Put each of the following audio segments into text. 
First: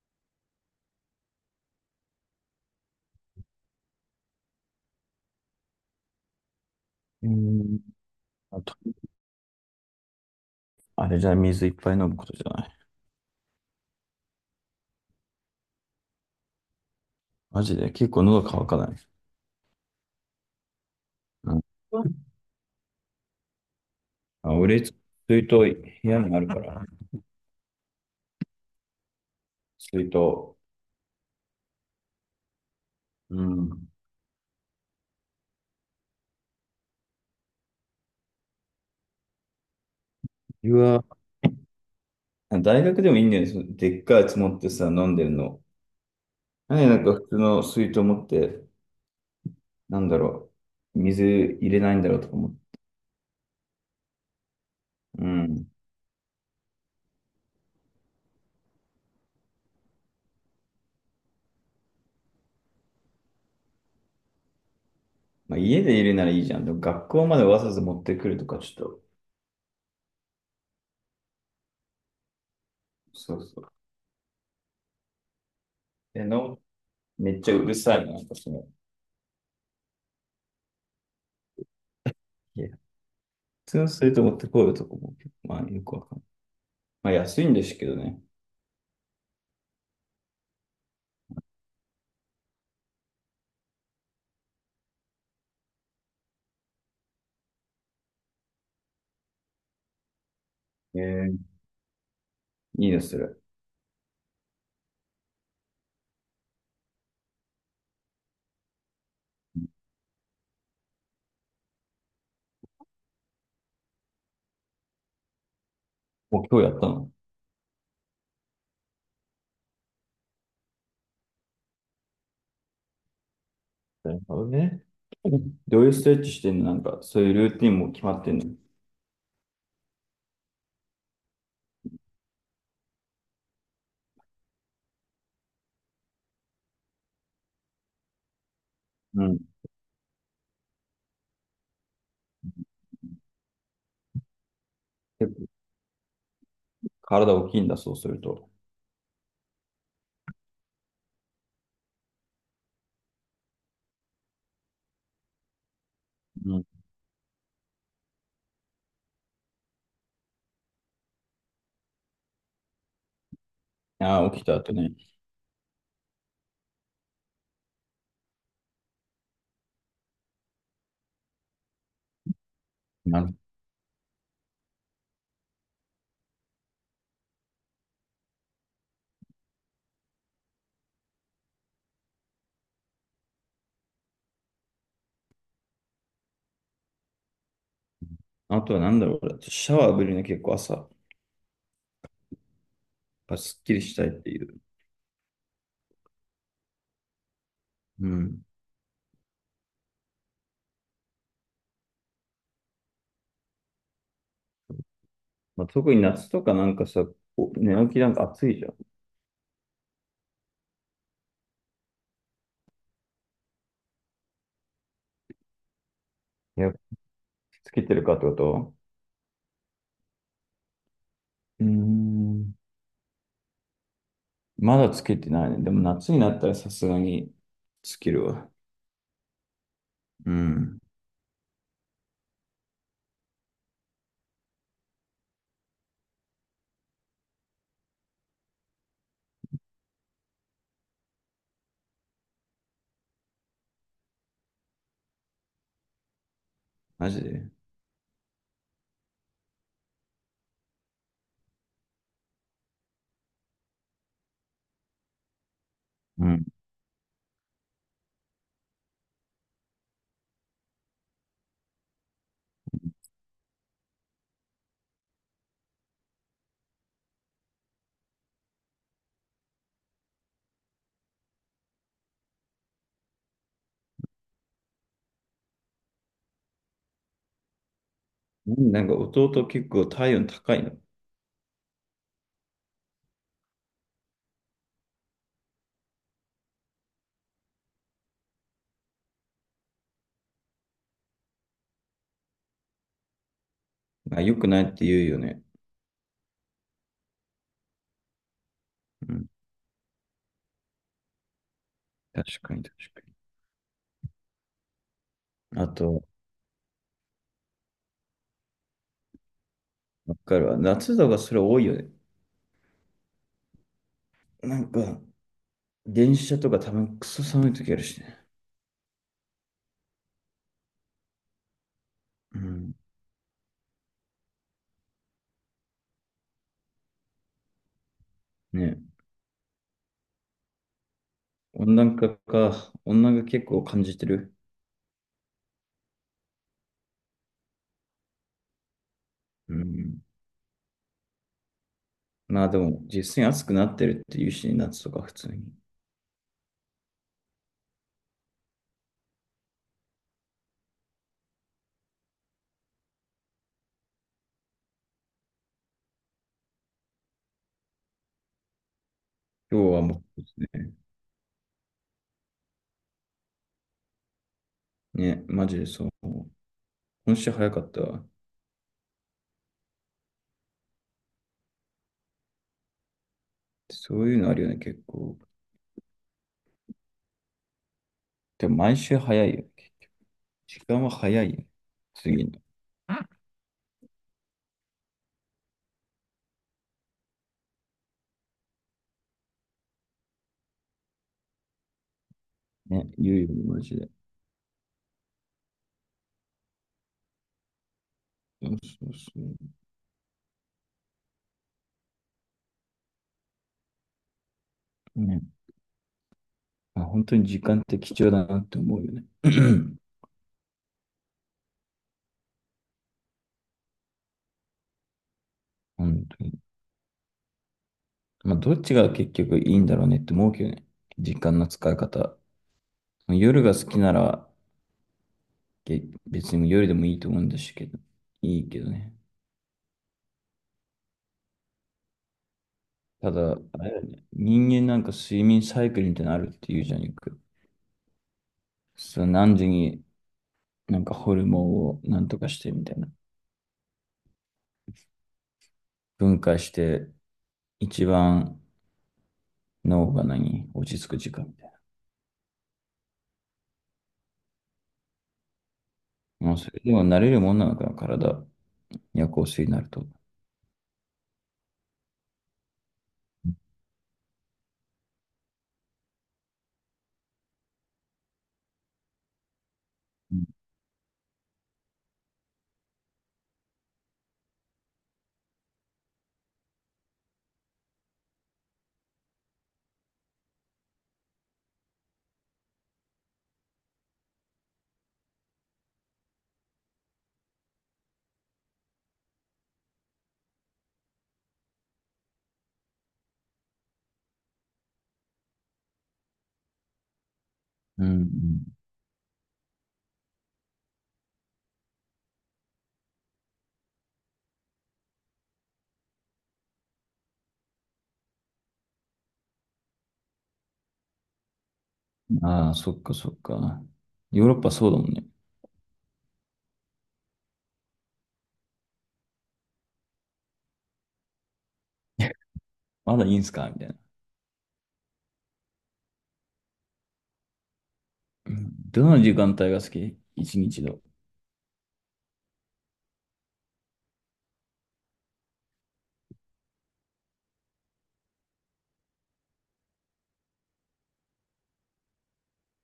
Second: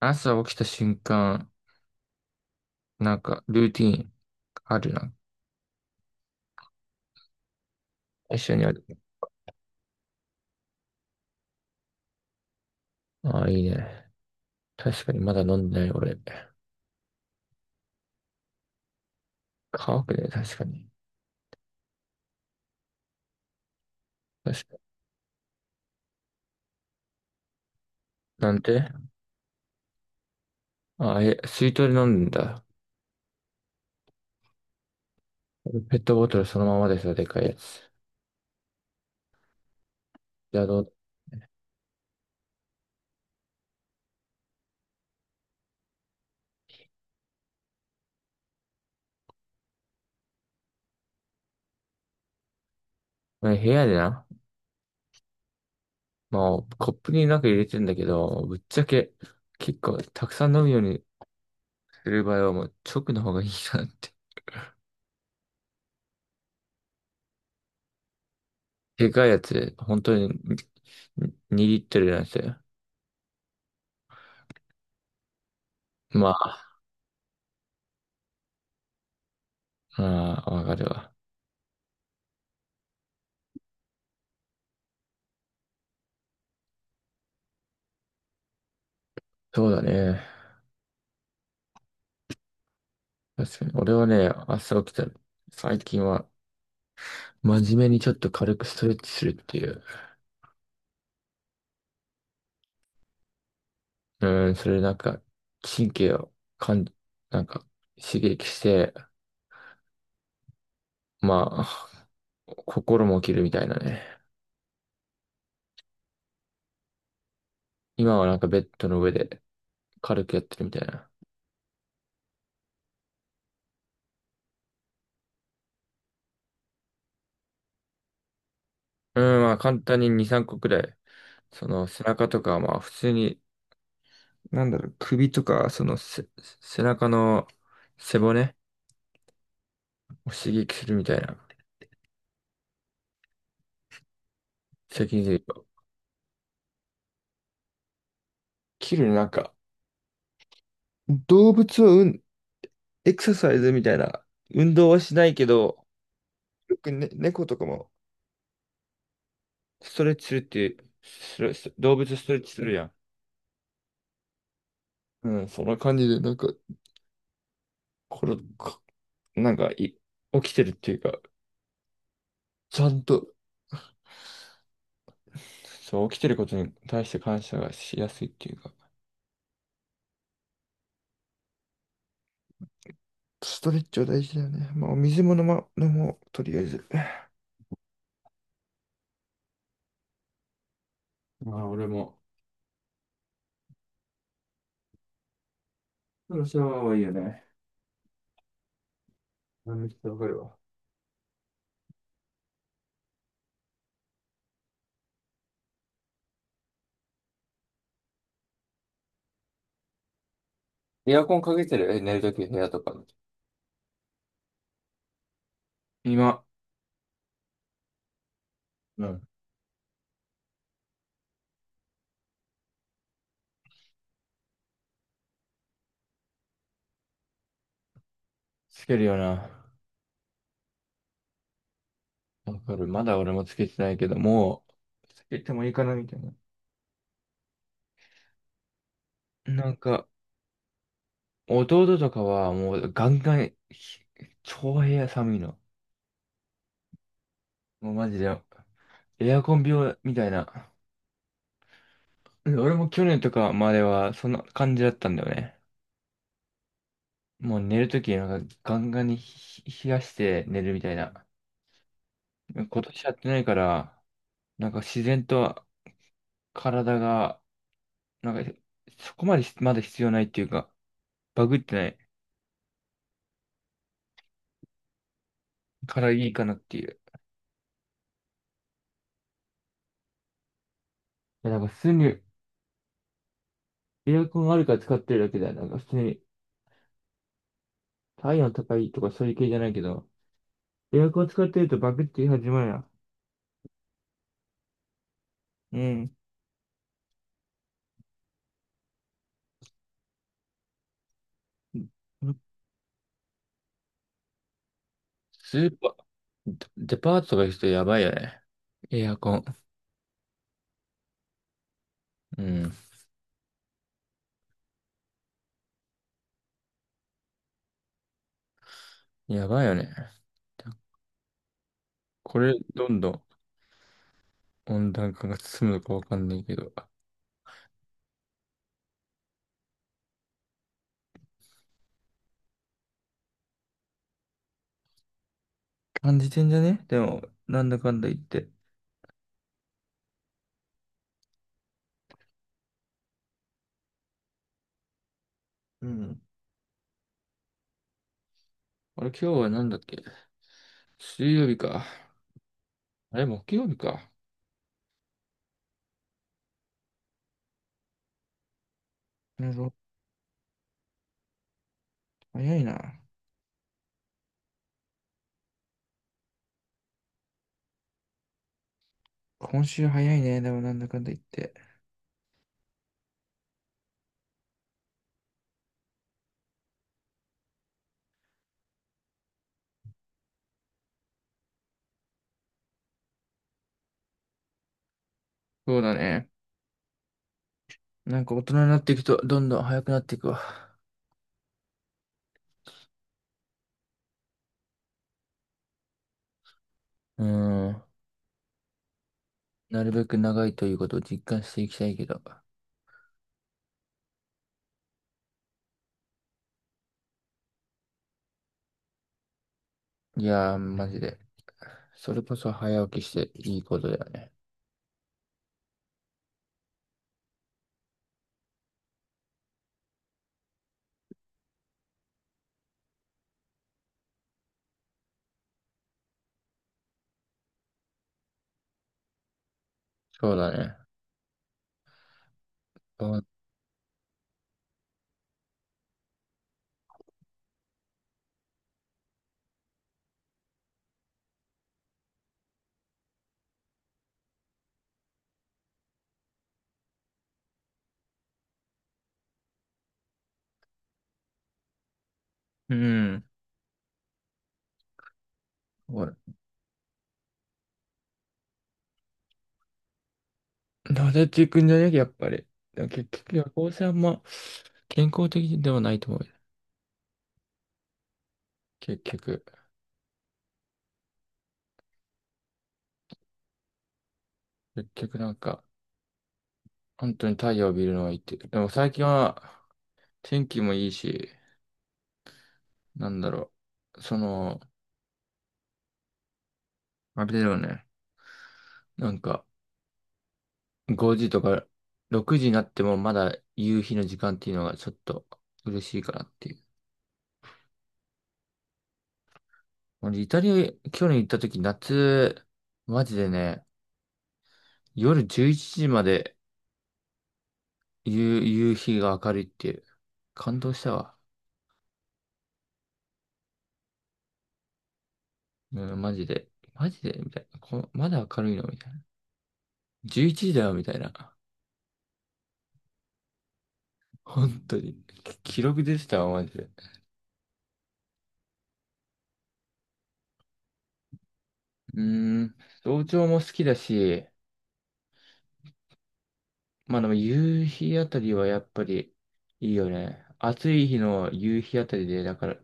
朝起きた瞬間、ルーティーンあるな。うーん。一緒あにあと、る。あれじゃ水いっぱい飲むことじゃない。ああ、いいね。確かに、まだ飲んでない、俺。マジで、結構喉乾かない。乾くね、確かに。うん。あ、確か俺、に。水筒部屋にあるから、なんて、水筒。ああ、え、水筒で飲んだんだ。うん。ペットボトルそのままでさ、でかいやつ。じゃあ、うどう、わ、大学でもいいんだよね。そのでっかいやつ持ってさ、飲んでるの。なんでなんか普通の水筒持って、なんだろう、水入れないんだろうとか思って。ね、部屋でな。うん。まあ、コップになんか入れてんだけど、ぶっちゃけ、結構、たくさん飲むようにする場合は、もう、直の方がいいなって。まあ、家で入れならいいじゃん。でも学校までわざわざ持ってくるとか、ちょっと、でかいやつ、本当に、2リットルなんですよ。そうそう。で、まあ、めっちゃうるさいな、なんかその、ああ、わかるわ。通すると思ってこういうとこも、まあよくわかんない。まあ安いんですけどね。そうだね。確かに。俺はね、朝起きたら、最近は、真面目にちょっと軽くストレッチするっていう。えー、いいですそれ。うん、それ神経をかん、なんか、刺激して、まあ、心も起きるみたいなね。もう今日やったの？今はベッドの上で軽くやってるみたいな。なるほどね。どういうストレッチしてんの？なんか、そういうルーティンも決まってんの？うん、まあ簡単に2、3個くらい。その背中とか、まあ普通に、なんだろう、首とか、そのせ、背中の背骨うん。を刺激するみたいな。責任結で構体大きいんだ、そうすると。切る、動物を、うん、エクササイズみたいな、運動はしないけど、うん。よく、ね、猫とかもストレッチするっていう、ストレス動物ストレッチするやん。ああ、起きた後ね。うん、そんな感じで、これ、か、なんかい、起きてるっていうか、ちゃんと、なそう、起きてることに対して感謝がしやすいっていうか、ストレッチは大事だよね。まあ、お水も飲ま、飲もう、とりあえず。あとはなんだろう、シャワー浴びるね、結構朝、やっまあ、俺も、ぱすっきりしたいっていう。そのシャワーはいいよね。うん。うん、めっちゃわかるわ。まあ、特に夏とかなんかさ、こう寝起きなんか暑いじゃん。エアコンかけてる、え、寝るとき部屋とかの。今、いや、つけてるかってこと？うん、うーん。まだつけてないね。でも夏になったらさすがにつけるわ。つけるよな。うん。わかる。まだ俺もつけてないけど、もう、つけてもいいかなみたいな。なんか、弟とかはもうガンガン、ひ、超部屋寒いの。マジで。もうマジで、エアコン病みたいな。で、俺も去年とかまではそんな感じだったんだよね。うん。もう寝るときなんかガンガンにひ、冷やして寝るみたいな。今年やってないから、なんか自然と体が、なんか、そこまでしまだ必要ないっていうか、バグってない。からいいかなっていう。いなんか弟結構体温高いの？や、なんか普通にエアコンあるから使ってるだけだよ。なんか普通に体温高いとかそういう系じゃないけど、エアコン使ってるとバグって始まるやん。あ、良くないって言うよね。うん。うん。確かに、確かスに。あーパと、ー、デパートとか行くとやばいよね。エアコン。わかるわ。夏とかそれ多いよね。うん。なんか、電車とか多分クソ寒い時あるしね。やばいよね。うこれ、ん。どんどん温暖化が進むのかわかんないけど。ね。温暖化か。温暖化結構感じてる。感じてんじゃね、でも、なんだかんだ言って。うん。まあでも、実際に暑くなってるっていうしね、夏とか普通に。うん。あれ、今日はなんだっけ、水曜日か。あれ、木曜日か。なる今ほ日ど。はもう早いな。ね、ね、マジでそう。今週早かったわ。今週早いね。でもなんだかんだ言って。そういうのあるよね、結構。でも毎週早いよね。時間は早いよ。次の。そうだね。なんか大人になっていくとどんどん早くなっていくわ。ね、言うよね、マジで。うーん。そうそうそなるべく長いということを実感していきたいけど。う。ね。まあ、本当に時間って貴重だなって思うよね。いやー、マジで。それこそ早起きしていいことだよね。本当に。まあ、どっちが結局いいんだろうねって思うけどね。時間の使い方。夜が好きなら、別に夜でもいいと思うんですけど、いいけどね。そうだね。たそう、だ、あれだよね、人間なんか睡眠サイクルみたいなのあるって言うじゃん、よく。そう、何時になんかホルモンをなんとかしてみたいな。分解して、一番脳が何落ち着く時間みたいうん。ほら。な。もうそれでも慣れるもんなのかな、体。夜行性になると。なでていくんじゃね、やっぱり。でも結局、夜行性あんま健康的ではないと思うよ。結局。うん。結局本当に太陽を見るのはいいって。でも最近は天気もいいし、なんだろう。その、あれだよね。なんか、5時とか6時になってもまだ夕日の時間っていうのがちょっと嬉しいかなっていう。うん、俺、イタリア、去年行った時、夏、マジでね、夜11時まで夕、夕日が明るいっていう。感動したわ。ああ、そっか、そっか。ヨーロッパそうだもんね。うん、マジで。マジでみたいな。こ、まだ明るいのみたいな。11時だよみたいな。まだいいんすかみたいな。本当に。き、記録出てたわ、マジで。うん。どの時間帯が好き？一日の。うーん。早朝も好きだし、まあでも夕日あたりはやっぱりいいよね。暑い日の夕日あたりで、だから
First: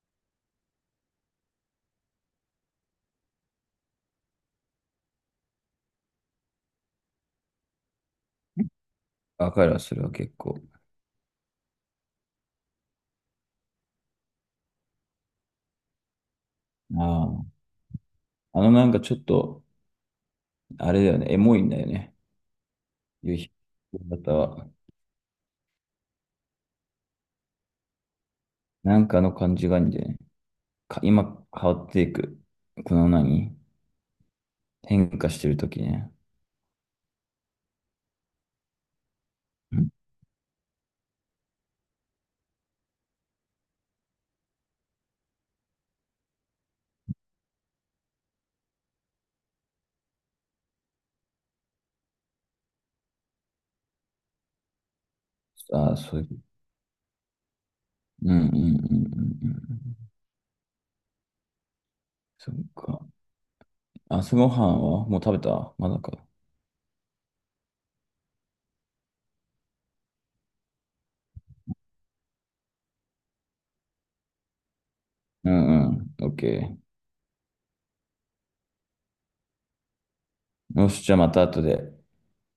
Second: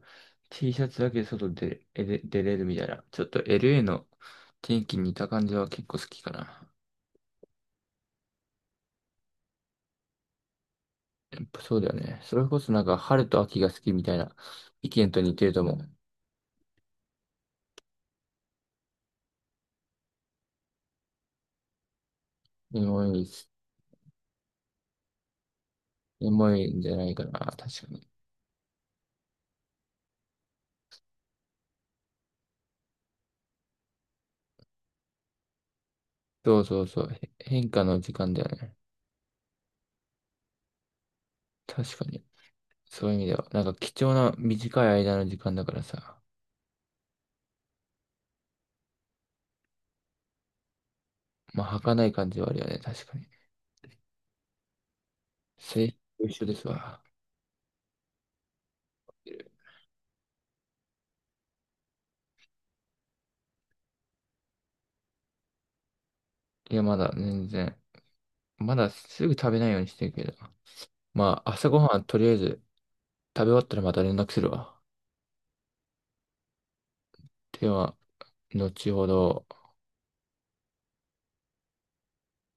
T シャツだけで外でえで出れるみたいな。ちょっと LA の天気に似た感じは結構好きかな。わかるわ、それは結構。やっぱそうだよね。それこそなんか春と秋が好きみたいな意見と似てると思う。ああ。あのなんかちょっと、あれだよね、エモいんだよね。エモいで夕す、日の方は。エモいんじゃないかな。確かに。なんかの感じがいいんだよね。か今変わっていく。この何変化してるときね。そうそうそう。へ、変化の時間だよね。ん確かに。そういう意味では。なんか貴重な短い間の時間だからさ。まあ儚い感じはあるよね。確かに。あ制あ、そういと一う。緒ですわ。うん、うん、うん、うん、うん。そっか。朝ごはんはもう食べた？まだか。いや、まだ全然。まだすぐ食べないようにしてるけど。まあ、朝ごはんとりあえず食べ終わったらまた連絡するわ。うん、うん。オッケでは、後ほど。ー。よし、じゃあまた後で。